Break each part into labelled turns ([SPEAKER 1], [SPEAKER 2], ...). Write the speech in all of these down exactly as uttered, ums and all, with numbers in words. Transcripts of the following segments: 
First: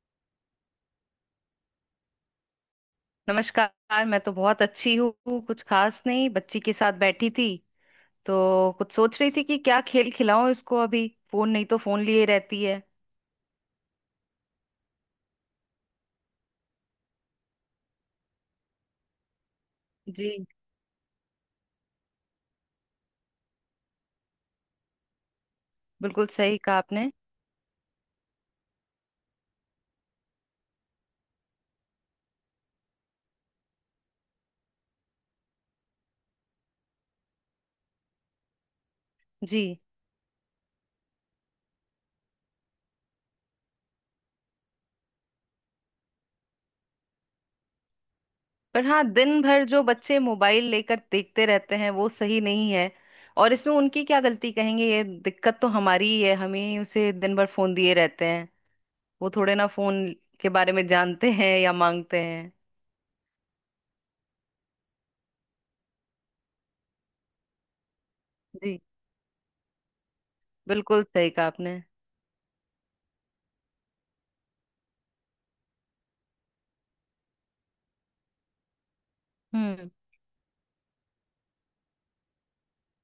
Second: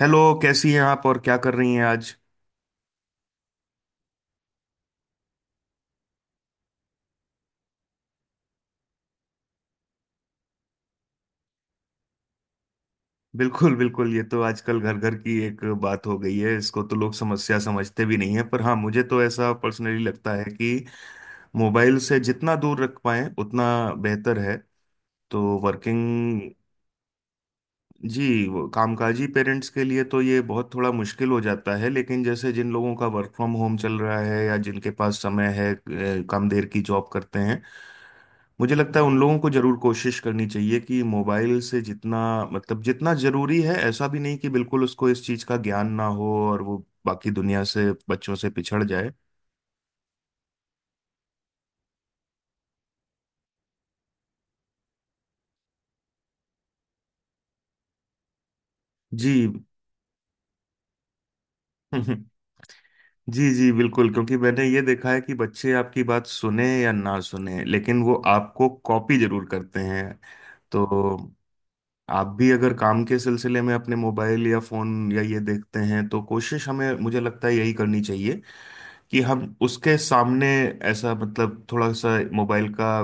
[SPEAKER 1] Hello, कैसी हैं आप और क्या कर रही हैं आज?
[SPEAKER 2] नमस्कार। मैं तो बहुत अच्छी हूँ, कुछ खास नहीं, बच्ची के साथ बैठी थी। तो कुछ सोच रही थी कि क्या खेल खिलाऊं इसको, अभी फोन नहीं तो फोन लिए रहती है।
[SPEAKER 1] बिल्कुल बिल्कुल, ये तो आजकल घर घर की एक बात हो गई है। इसको तो लोग समस्या समझते भी नहीं है, पर हाँ मुझे तो ऐसा पर्सनली लगता है
[SPEAKER 2] जी।
[SPEAKER 1] कि मोबाइल से जितना दूर रख पाएं उतना बेहतर है। तो
[SPEAKER 2] बिल्कुल
[SPEAKER 1] वर्किंग।
[SPEAKER 2] सही कहा आपने।
[SPEAKER 1] जी, वो कामकाजी पेरेंट्स के लिए तो ये बहुत थोड़ा मुश्किल हो जाता है, लेकिन जैसे जिन लोगों का वर्क फ्रॉम होम चल रहा है या जिनके पास समय है, अ, कम देर की जॉब करते हैं, मुझे लगता है उन लोगों को
[SPEAKER 2] जी।
[SPEAKER 1] जरूर कोशिश करनी चाहिए कि मोबाइल से जितना मतलब जितना जरूरी है। ऐसा भी नहीं कि बिल्कुल उसको इस चीज का ज्ञान ना हो और वो बाकी दुनिया से, बच्चों से पिछड़
[SPEAKER 2] पर हाँ,
[SPEAKER 1] जाए।
[SPEAKER 2] दिन भर जो बच्चे मोबाइल लेकर देखते रहते हैं वो सही नहीं है। और इसमें उनकी क्या गलती कहेंगे, ये दिक्कत तो हमारी ही है, हमें ही उसे दिन भर फोन दिए रहते हैं। वो
[SPEAKER 1] जी।
[SPEAKER 2] थोड़े ना फोन के बारे में जानते हैं या मांगते हैं।
[SPEAKER 1] जी जी बिल्कुल, क्योंकि मैंने ये देखा है कि बच्चे आपकी बात सुने या ना सुने, लेकिन वो आपको
[SPEAKER 2] जी।
[SPEAKER 1] कॉपी जरूर करते हैं। तो
[SPEAKER 2] बिल्कुल सही कहा आपने।
[SPEAKER 1] आप भी अगर काम के सिलसिले में अपने मोबाइल या फोन या ये देखते हैं, तो कोशिश हमें, मुझे लगता है यही करनी चाहिए कि हम
[SPEAKER 2] हम्म।
[SPEAKER 1] उसके सामने ऐसा मतलब थोड़ा सा मोबाइल का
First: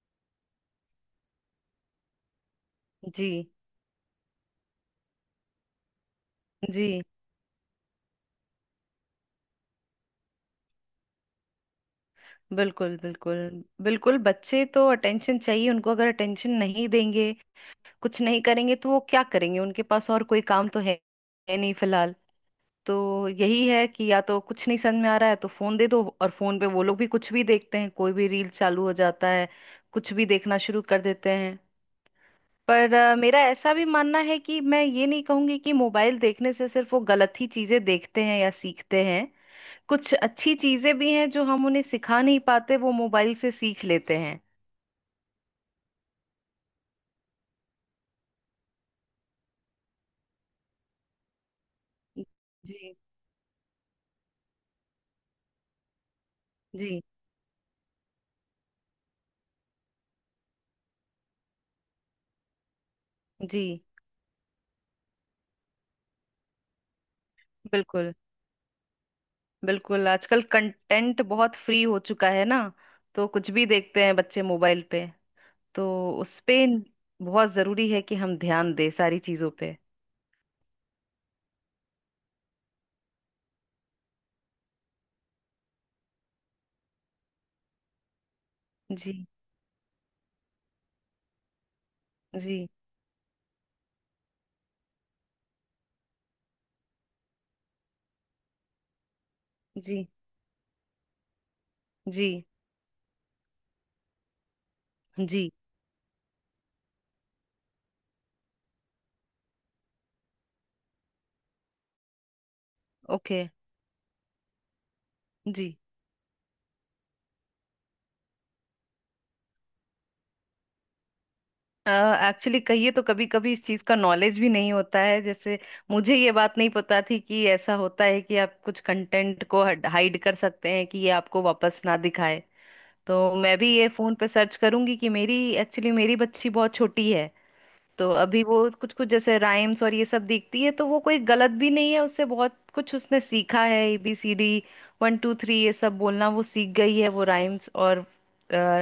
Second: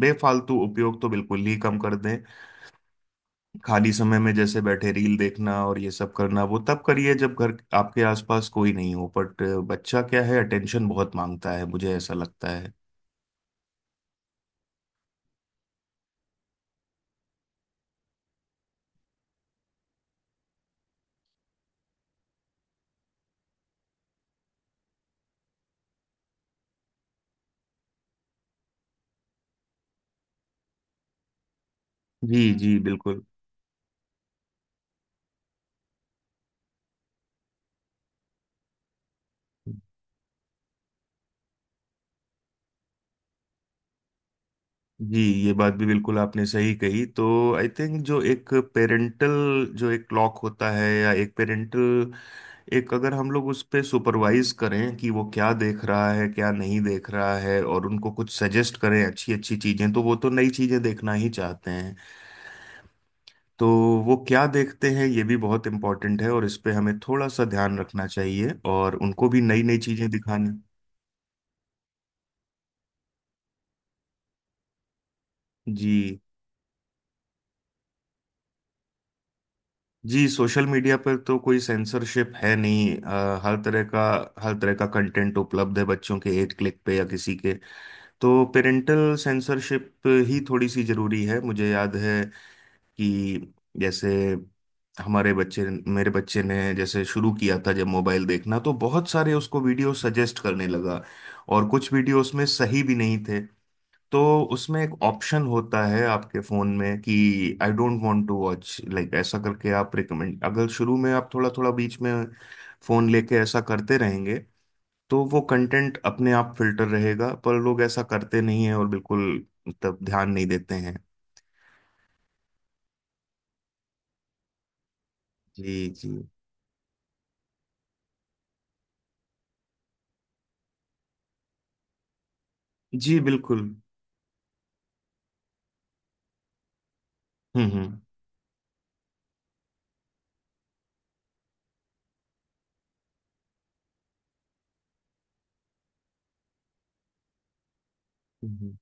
[SPEAKER 1] बेफालतू उपयोग तो बिल्कुल ही कम कर दें।
[SPEAKER 2] जी।
[SPEAKER 1] खाली समय में जैसे बैठे रील देखना और ये सब करना, वो तब
[SPEAKER 2] जी
[SPEAKER 1] करिए जब घर आपके आसपास कोई नहीं हो। बट बच्चा क्या है, अटेंशन बहुत मांगता है, मुझे ऐसा लगता है।
[SPEAKER 2] बिल्कुल। बिल्कुल बिल्कुल बच्चे तो अटेंशन चाहिए उनको, अगर अटेंशन नहीं देंगे कुछ नहीं करेंगे तो वो क्या करेंगे, उनके पास और कोई काम तो है है नहीं फिलहाल। तो यही है कि या तो कुछ नहीं समझ में आ रहा है तो फोन दे दो, और फोन पे वो लोग भी कुछ भी देखते हैं, कोई भी रील चालू हो जाता है, कुछ भी देखना शुरू कर देते हैं।
[SPEAKER 1] जी जी
[SPEAKER 2] पर अ,
[SPEAKER 1] बिल्कुल।
[SPEAKER 2] मेरा ऐसा भी मानना है कि मैं ये नहीं कहूंगी कि मोबाइल देखने से सिर्फ वो गलत ही चीजें देखते हैं या सीखते हैं। कुछ अच्छी चीजें भी हैं जो हम उन्हें सिखा नहीं पाते वो मोबाइल से सीख लेते हैं।
[SPEAKER 1] जी, ये बात भी बिल्कुल आपने सही कही। तो आई थिंक जो एक पेरेंटल, जो एक क्लॉक होता है या एक पेरेंटल, एक
[SPEAKER 2] जी।
[SPEAKER 1] अगर हम लोग उस पे सुपरवाइज करें कि वो क्या देख रहा है क्या नहीं
[SPEAKER 2] जी।
[SPEAKER 1] देख रहा है, और उनको कुछ सजेस्ट करें अच्छी अच्छी चीजें, तो वो तो नई चीजें देखना ही चाहते हैं।
[SPEAKER 2] जी
[SPEAKER 1] तो वो क्या देखते हैं, ये भी बहुत इम्पोर्टेंट है, और इस पे हमें थोड़ा सा ध्यान रखना
[SPEAKER 2] बिल्कुल।
[SPEAKER 1] चाहिए और उनको भी नई नई
[SPEAKER 2] बिल्कुल
[SPEAKER 1] चीजें
[SPEAKER 2] आजकल
[SPEAKER 1] दिखानी।
[SPEAKER 2] कंटेंट बहुत फ्री हो चुका है ना, तो कुछ भी देखते हैं बच्चे मोबाइल पे। तो
[SPEAKER 1] जी
[SPEAKER 2] उस पे बहुत जरूरी है कि हम ध्यान दें सारी चीजों पे।
[SPEAKER 1] जी। सोशल मीडिया पर तो कोई सेंसरशिप है नहीं। अ, हर तरह का हर तरह का कंटेंट उपलब्ध है बच्चों के एक क्लिक पे या किसी के। तो पेरेंटल
[SPEAKER 2] जी।
[SPEAKER 1] सेंसरशिप ही थोड़ी सी जरूरी है। मुझे याद है
[SPEAKER 2] जी।
[SPEAKER 1] कि जैसे हमारे बच्चे मेरे बच्चे ने जैसे शुरू किया था जब मोबाइल देखना, तो बहुत सारे उसको वीडियो
[SPEAKER 2] जी।
[SPEAKER 1] सजेस्ट करने लगा और कुछ वीडियो
[SPEAKER 2] जी।
[SPEAKER 1] उसमें सही भी नहीं थे। तो उसमें एक ऑप्शन
[SPEAKER 2] जी।
[SPEAKER 1] होता है आपके फ़ोन में कि I don't want to watch like, ऐसा करके आप रिकमेंड, अगर शुरू में आप थोड़ा थोड़ा बीच में फ़ोन लेके
[SPEAKER 2] ओके।
[SPEAKER 1] ऐसा करते रहेंगे, तो वो
[SPEAKER 2] जी।
[SPEAKER 1] कंटेंट अपने आप फिल्टर रहेगा। पर लोग ऐसा करते नहीं है और बिल्कुल मतलब ध्यान नहीं देते हैं।
[SPEAKER 2] एक्चुअली कहिए तो कभी कभी इस चीज का नॉलेज भी नहीं होता है, जैसे
[SPEAKER 1] जी जी
[SPEAKER 2] मुझे ये बात नहीं पता थी कि ऐसा होता है कि आप कुछ कंटेंट को हाइड कर सकते हैं कि ये आपको वापस ना दिखाए।
[SPEAKER 1] जी
[SPEAKER 2] तो मैं
[SPEAKER 1] बिल्कुल।
[SPEAKER 2] भी ये फोन पे सर्च करूंगी कि मेरी एक्चुअली मेरी बच्ची बहुत छोटी है।
[SPEAKER 1] हम्म हम्म
[SPEAKER 2] तो अभी वो कुछ कुछ जैसे राइम्स और ये सब देखती है, तो वो कोई गलत भी नहीं है, उससे बहुत कुछ उसने सीखा है। A B C D, one two three ये सब बोलना वो सीख गई है, वो राइम्स और
[SPEAKER 1] हम्म।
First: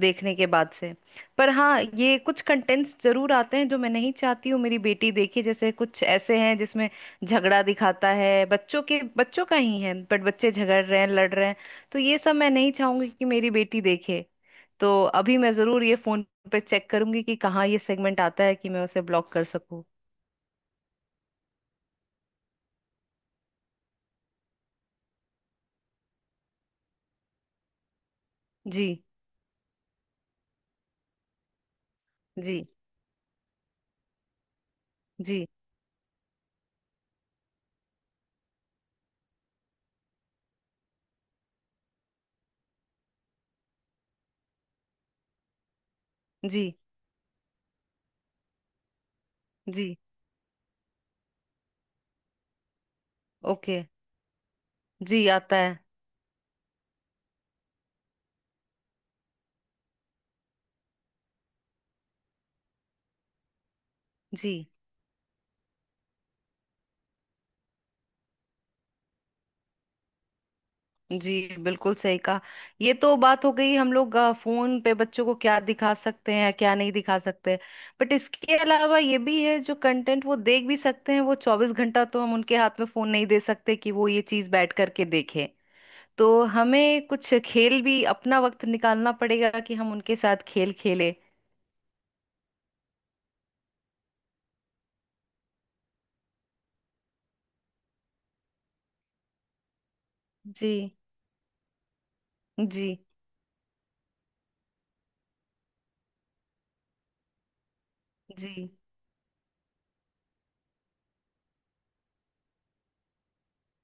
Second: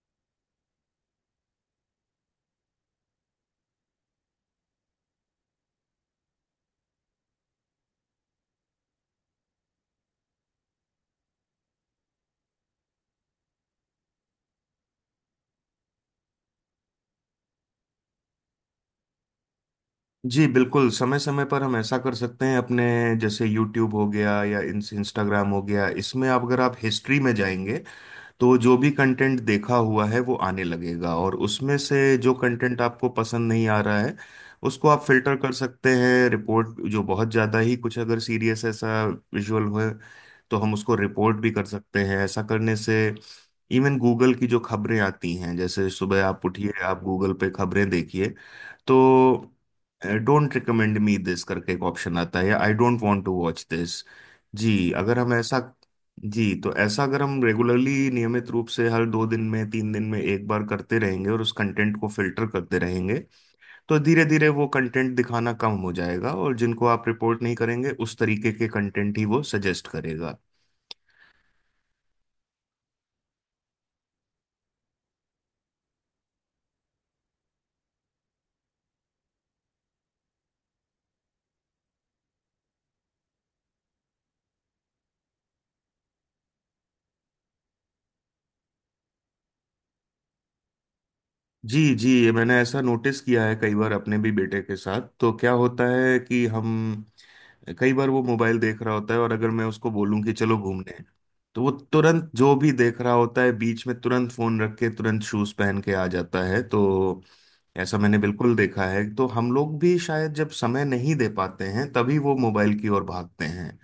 [SPEAKER 2] देखने के बाद से। पर हाँ ये कुछ कंटेंट्स जरूर आते हैं जो मैं नहीं चाहती हूँ मेरी बेटी देखे, जैसे कुछ ऐसे हैं जिसमें झगड़ा दिखाता है, बच्चों के बच्चों का ही है बट बच्चे झगड़ रहे हैं, लड़ रहे हैं। तो ये सब मैं नहीं चाहूंगी कि मेरी बेटी देखे। तो अभी मैं जरूर ये फोन पे चेक करूंगी कि कहाँ ये सेगमेंट आता है कि मैं उसे ब्लॉक कर सकूं।
[SPEAKER 1] जी बिल्कुल, समय समय पर हम ऐसा कर सकते हैं अपने। जैसे यूट्यूब हो गया या इंस्टाग्राम हो गया, इसमें आप अगर आप हिस्ट्री में जाएंगे, तो जो
[SPEAKER 2] जी।
[SPEAKER 1] भी कंटेंट देखा हुआ है वो आने लगेगा, और उसमें से जो
[SPEAKER 2] जी।
[SPEAKER 1] कंटेंट आपको पसंद नहीं आ रहा है उसको आप फिल्टर
[SPEAKER 2] जी।
[SPEAKER 1] कर सकते हैं। रिपोर्ट, जो बहुत ज़्यादा ही कुछ अगर सीरियस ऐसा विजुअल हो, तो हम उसको रिपोर्ट भी कर सकते हैं। ऐसा करने से, इवन गूगल की जो खबरें आती हैं, जैसे सुबह आप उठिए,
[SPEAKER 2] जी।
[SPEAKER 1] आप गूगल पे खबरें देखिए, तो
[SPEAKER 2] जी।
[SPEAKER 1] डोंट रिकमेंड मी दिस करके एक ऑप्शन आता है, या I don't want to watch
[SPEAKER 2] okay.
[SPEAKER 1] This. जी, अगर
[SPEAKER 2] जी
[SPEAKER 1] हम
[SPEAKER 2] आता
[SPEAKER 1] ऐसा।
[SPEAKER 2] है।
[SPEAKER 1] जी, तो ऐसा अगर हम रेगुलरली, नियमित रूप से हर दो दिन में, तीन दिन में एक बार करते रहेंगे और उस कंटेंट को फिल्टर करते रहेंगे, तो धीरे धीरे
[SPEAKER 2] जी।
[SPEAKER 1] वो कंटेंट दिखाना कम हो जाएगा, और जिनको आप रिपोर्ट नहीं करेंगे उस तरीके के कंटेंट ही वो सजेस्ट करेगा।
[SPEAKER 2] जी बिल्कुल सही कहा। ये तो बात हो गई हम लोग अ, फोन पे बच्चों को क्या दिखा सकते हैं क्या नहीं दिखा सकते। बट इसके अलावा ये भी है जो कंटेंट वो देख भी सकते हैं वो चौबीस घंटा तो हम उनके हाथ में फोन नहीं दे सकते कि वो ये चीज बैठ करके देखें। तो हमें कुछ खेल भी अपना वक्त निकालना पड़ेगा कि हम उनके साथ खेल खेलें।
[SPEAKER 1] जी जी, ये मैंने ऐसा नोटिस किया है कई बार अपने भी बेटे के साथ, तो क्या होता है कि हम कई बार, वो मोबाइल देख रहा होता है और अगर मैं उसको बोलूं कि चलो
[SPEAKER 2] जी।
[SPEAKER 1] घूमने, तो वो तुरंत जो भी
[SPEAKER 2] जी।
[SPEAKER 1] देख रहा होता है बीच में तुरंत फोन रख के तुरंत शूज पहन के आ जाता है। तो ऐसा मैंने बिल्कुल
[SPEAKER 2] जी
[SPEAKER 1] देखा है। तो हम लोग भी शायद जब समय नहीं दे पाते हैं तभी वो मोबाइल की ओर भागते हैं।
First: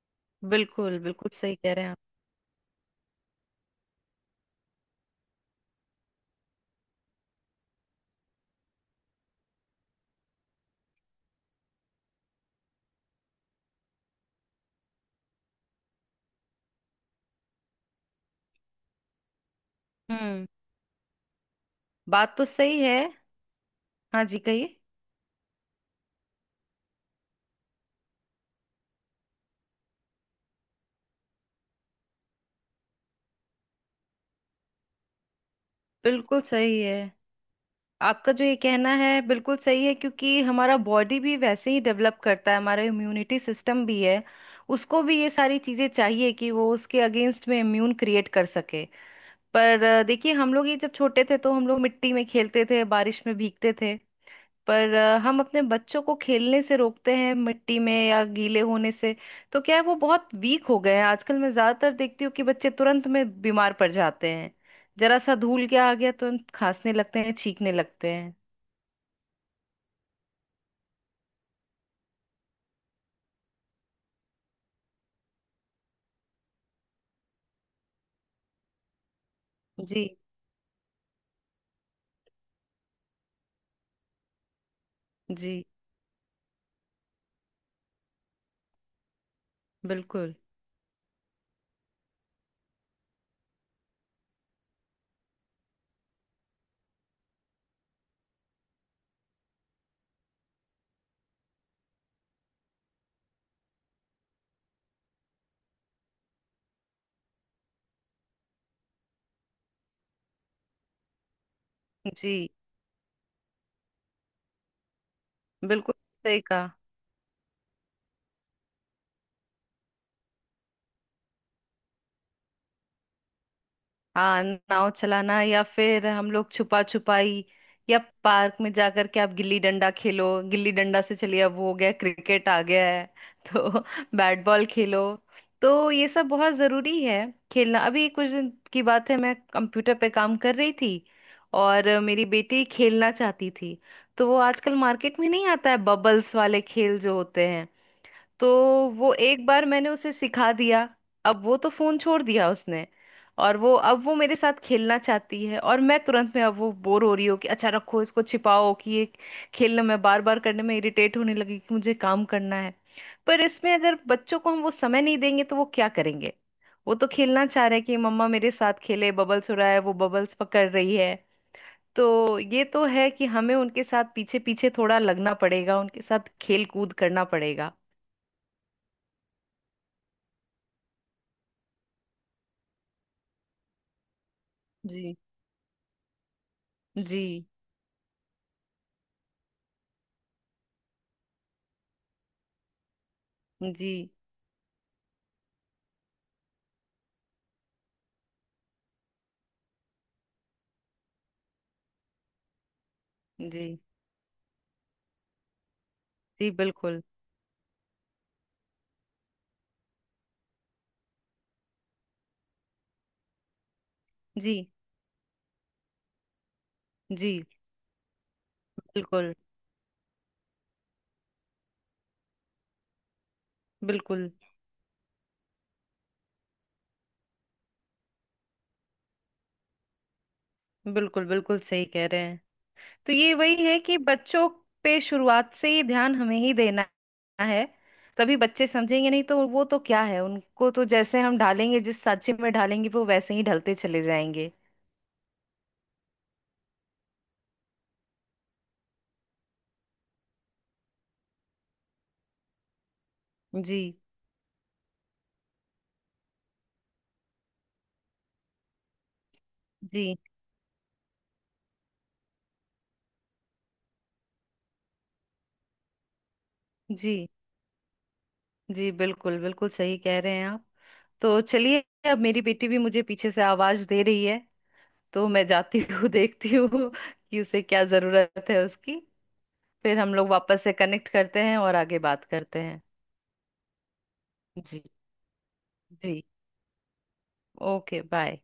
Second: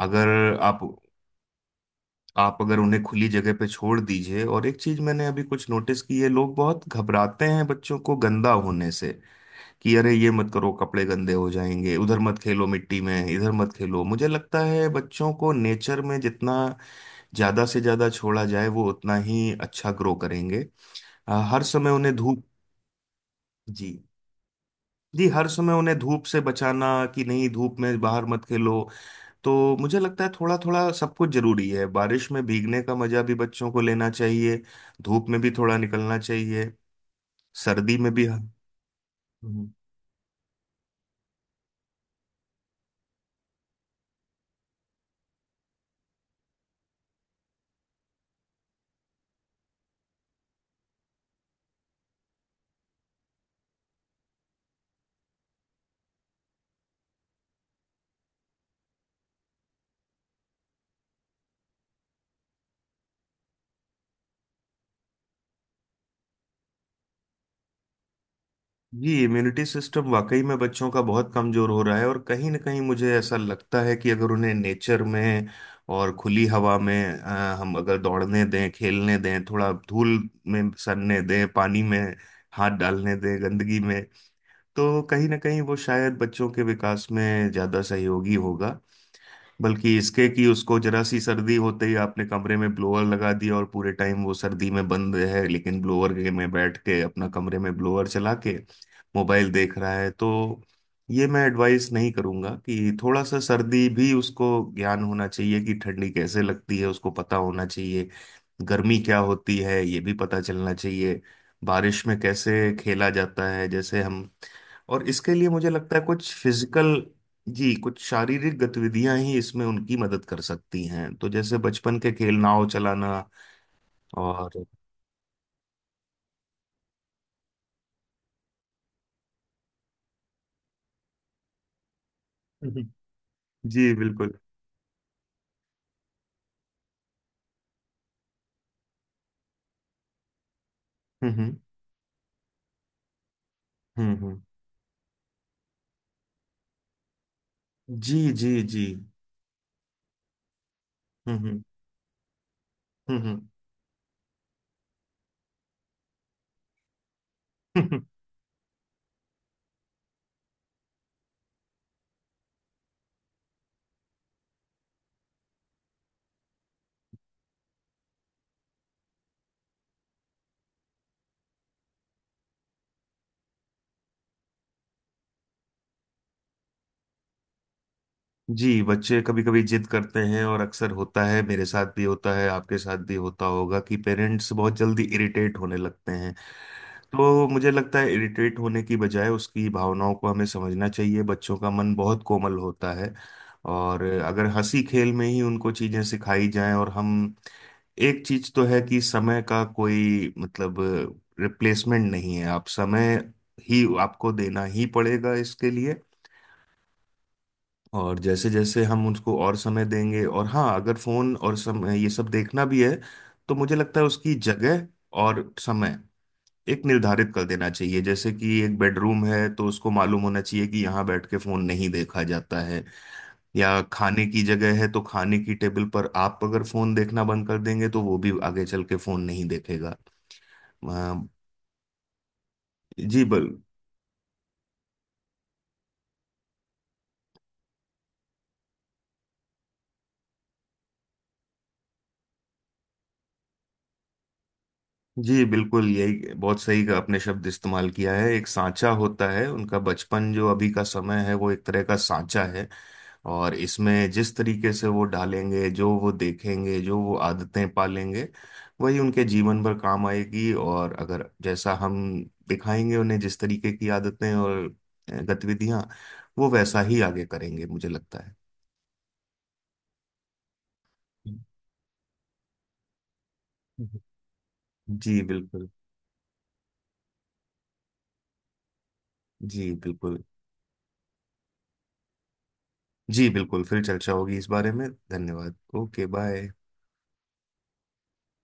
[SPEAKER 1] अगर आप,
[SPEAKER 2] बिल्कुल। बिल्कुल सही कह रहे हैं आप।
[SPEAKER 1] आप अगर उन्हें खुली जगह पे छोड़ दीजिए। और एक चीज मैंने अभी कुछ नोटिस की है, लोग बहुत घबराते हैं बच्चों को गंदा होने से, कि अरे ये मत करो, कपड़े गंदे हो जाएंगे, उधर मत खेलो मिट्टी में, इधर मत खेलो। मुझे लगता है बच्चों को नेचर में जितना ज्यादा से ज्यादा छोड़ा जाए, वो उतना ही अच्छा ग्रो
[SPEAKER 2] हम्म।
[SPEAKER 1] करेंगे। अ, हर समय उन्हें
[SPEAKER 2] बात
[SPEAKER 1] धूप।
[SPEAKER 2] तो सही है।
[SPEAKER 1] जी,
[SPEAKER 2] हाँ जी कहिए।
[SPEAKER 1] जी हर समय उन्हें धूप से बचाना कि नहीं, धूप में बाहर मत खेलो, तो मुझे लगता है थोड़ा थोड़ा सब कुछ जरूरी है। बारिश में भीगने का मजा भी बच्चों को लेना चाहिए, धूप में भी थोड़ा निकलना
[SPEAKER 2] बिल्कुल
[SPEAKER 1] चाहिए,
[SPEAKER 2] सही है।
[SPEAKER 1] सर्दी में भी।
[SPEAKER 2] आपका जो ये कहना है बिल्कुल
[SPEAKER 1] हम्म।
[SPEAKER 2] सही है, क्योंकि हमारा बॉडी भी वैसे ही डेवलप करता है, हमारा इम्यूनिटी सिस्टम भी है, उसको भी ये सारी चीजें चाहिए कि वो उसके अगेंस्ट में इम्यून क्रिएट कर सके। पर अ, देखिए हम लोग ये जब छोटे थे तो हम लोग मिट्टी में खेलते थे, बारिश में भीगते थे। पर अ, हम अपने बच्चों को खेलने से रोकते हैं मिट्टी में या गीले होने से। तो क्या है वो बहुत वीक हो गए हैं आजकल, मैं ज्यादातर देखती हूँ कि बच्चे तुरंत में बीमार पड़ जाते हैं। जरा सा धूल क्या आ गया तुरंत खांसने लगते हैं, छींकने लगते हैं।
[SPEAKER 1] जी, इम्यूनिटी सिस्टम वाकई में बच्चों का बहुत कमजोर हो रहा है, और कहीं ना कहीं मुझे ऐसा लगता है कि अगर उन्हें नेचर में और खुली हवा में अ, हम अगर दौड़ने दें, खेलने दें, थोड़ा
[SPEAKER 2] जी।
[SPEAKER 1] धूल में सनने दें, पानी में हाथ डालने दें, गंदगी में, तो कहीं ना
[SPEAKER 2] जी।
[SPEAKER 1] कहीं वो शायद बच्चों के विकास में ज्यादा सहयोगी होगा। बल्कि इसके
[SPEAKER 2] बिल्कुल।
[SPEAKER 1] कि उसको जरा सी सर्दी होते ही आपने कमरे में ब्लोअर लगा दिया और पूरे टाइम वो सर्दी में बंद है, लेकिन ब्लोअर के में बैठ के, अपना कमरे में ब्लोअर चला के मोबाइल देख रहा है, तो ये मैं एडवाइस नहीं करूंगा। कि थोड़ा सा सर्दी भी उसको ज्ञान होना चाहिए, कि ठंडी कैसे लगती है उसको पता होना चाहिए, गर्मी क्या होती है ये भी पता चलना चाहिए, बारिश में
[SPEAKER 2] जी।
[SPEAKER 1] कैसे खेला जाता है जैसे हम, और इसके लिए मुझे
[SPEAKER 2] बिल्कुल
[SPEAKER 1] लगता है कुछ
[SPEAKER 2] सही कहा।
[SPEAKER 1] फिजिकल। जी, कुछ शारीरिक गतिविधियां ही इसमें उनकी मदद कर सकती हैं, तो जैसे बचपन के खेल, नाव चलाना
[SPEAKER 2] हाँ
[SPEAKER 1] और।
[SPEAKER 2] नाव चलाना या फिर हम लोग छुपा छुपाई, या पार्क में जाकर के आप गिल्ली डंडा खेलो। गिल्ली डंडा से चलिए अब वो हो गया, क्रिकेट आ गया
[SPEAKER 1] हम्म।
[SPEAKER 2] है। तो
[SPEAKER 1] जी बिल्कुल।
[SPEAKER 2] बैट बॉल खेलो, तो ये सब बहुत जरूरी है। खेलना अभी कुछ दिन की बात है, मैं कंप्यूटर पे काम कर रही थी
[SPEAKER 1] हम्म हम्म
[SPEAKER 2] और मेरी बेटी खेलना चाहती थी।
[SPEAKER 1] हम्म
[SPEAKER 2] तो वो
[SPEAKER 1] हम्म।
[SPEAKER 2] आजकल मार्केट में नहीं आता है, बबल्स वाले खेल जो होते हैं,
[SPEAKER 1] जी
[SPEAKER 2] तो
[SPEAKER 1] जी जी।
[SPEAKER 2] वो एक बार मैंने उसे सिखा दिया।
[SPEAKER 1] हम्म
[SPEAKER 2] अब वो
[SPEAKER 1] हम्म
[SPEAKER 2] तो फोन छोड़ दिया उसने।
[SPEAKER 1] हम्म हम्म।
[SPEAKER 2] और वो अब वो मेरे साथ खेलना चाहती है, और मैं तुरंत में अब वो बोर हो रही हो कि अच्छा रखो इसको, छिपाओ कि ये। खेलने में बार बार करने में इरिटेट होने लगी कि मुझे काम करना है। पर इसमें अगर बच्चों को हम वो समय नहीं देंगे तो वो क्या करेंगे। वो तो खेलना चाह रहे हैं कि मम्मा मेरे साथ खेले, बबल्स उड़ा है वो बबल्स पकड़ रही है। तो ये तो है कि हमें उनके साथ पीछे पीछे थोड़ा लगना पड़ेगा, उनके साथ खेल कूद करना पड़ेगा।
[SPEAKER 1] जी, बच्चे कभी कभी जिद करते हैं, और अक्सर होता है, मेरे साथ भी होता है, आपके साथ भी होता होगा, कि पेरेंट्स बहुत जल्दी
[SPEAKER 2] जी।
[SPEAKER 1] इरिटेट होने लगते हैं।
[SPEAKER 2] जी।
[SPEAKER 1] तो मुझे लगता है इरिटेट होने की बजाय उसकी भावनाओं को हमें समझना चाहिए, बच्चों का मन बहुत कोमल होता है।
[SPEAKER 2] जी।
[SPEAKER 1] और अगर हंसी खेल में ही उनको चीजें सिखाई जाएं, और हम, एक चीज तो है कि समय का कोई मतलब, रिप्लेसमेंट नहीं है, आप समय
[SPEAKER 2] जी।
[SPEAKER 1] ही, आपको देना ही पड़ेगा इसके लिए।
[SPEAKER 2] जी बिल्कुल।
[SPEAKER 1] और जैसे जैसे हम उसको और समय देंगे, और हाँ अगर फोन और समय ये सब देखना भी है, तो मुझे लगता है उसकी
[SPEAKER 2] जी।
[SPEAKER 1] जगह और समय एक
[SPEAKER 2] जी
[SPEAKER 1] निर्धारित कर देना चाहिए। जैसे कि एक बेडरूम
[SPEAKER 2] बिल्कुल
[SPEAKER 1] है, तो उसको मालूम होना चाहिए कि यहाँ बैठ के फोन नहीं देखा जाता है, या खाने
[SPEAKER 2] बिल्कुल
[SPEAKER 1] की जगह है, तो खाने की टेबल पर आप अगर फोन देखना बंद कर देंगे तो वो भी आगे चल के फोन नहीं देखेगा। अ,
[SPEAKER 2] बिल्कुल बिल्कुल सही कह रहे हैं। तो
[SPEAKER 1] जी
[SPEAKER 2] ये
[SPEAKER 1] बल
[SPEAKER 2] वही है कि बच्चों पे शुरुआत से ही ध्यान हमें ही देना है। तभी बच्चे समझेंगे, नहीं तो वो तो क्या है, उनको तो जैसे हम ढालेंगे जिस सांचे में ढालेंगे वो वैसे ही ढलते चले जाएंगे।
[SPEAKER 1] जी बिल्कुल, यही बहुत सही का आपने शब्द इस्तेमाल किया है। एक सांचा होता है, उनका बचपन जो अभी का समय है वो एक तरह का सांचा है, और
[SPEAKER 2] जी।
[SPEAKER 1] इसमें जिस तरीके से वो डालेंगे, जो वो देखेंगे, जो वो आदतें पालेंगे, वही उनके जीवन भर काम
[SPEAKER 2] जी।
[SPEAKER 1] आएगी। और अगर जैसा हम दिखाएंगे उन्हें, जिस तरीके की आदतें और अ, गतिविधियां, वो वैसा ही आगे
[SPEAKER 2] जी।
[SPEAKER 1] करेंगे, मुझे लगता है।
[SPEAKER 2] जी बिल्कुल। बिल्कुल सही कह रहे हैं आप। तो चलिए अब मेरी बेटी भी मुझे पीछे से आवाज दे रही है।
[SPEAKER 1] जी
[SPEAKER 2] तो मैं
[SPEAKER 1] बिल्कुल।
[SPEAKER 2] जाती हूँ, देखती हूँ कि उसे क्या जरूरत है, उसकी।
[SPEAKER 1] जी
[SPEAKER 2] फिर हम
[SPEAKER 1] बिल्कुल।
[SPEAKER 2] लोग वापस से कनेक्ट करते हैं और आगे बात करते हैं।
[SPEAKER 1] जी बिल्कुल, फिर चर्चा होगी इस बारे
[SPEAKER 2] जी।
[SPEAKER 1] में। धन्यवाद, ओके
[SPEAKER 2] जी।
[SPEAKER 1] बाय।
[SPEAKER 2] Okay bye.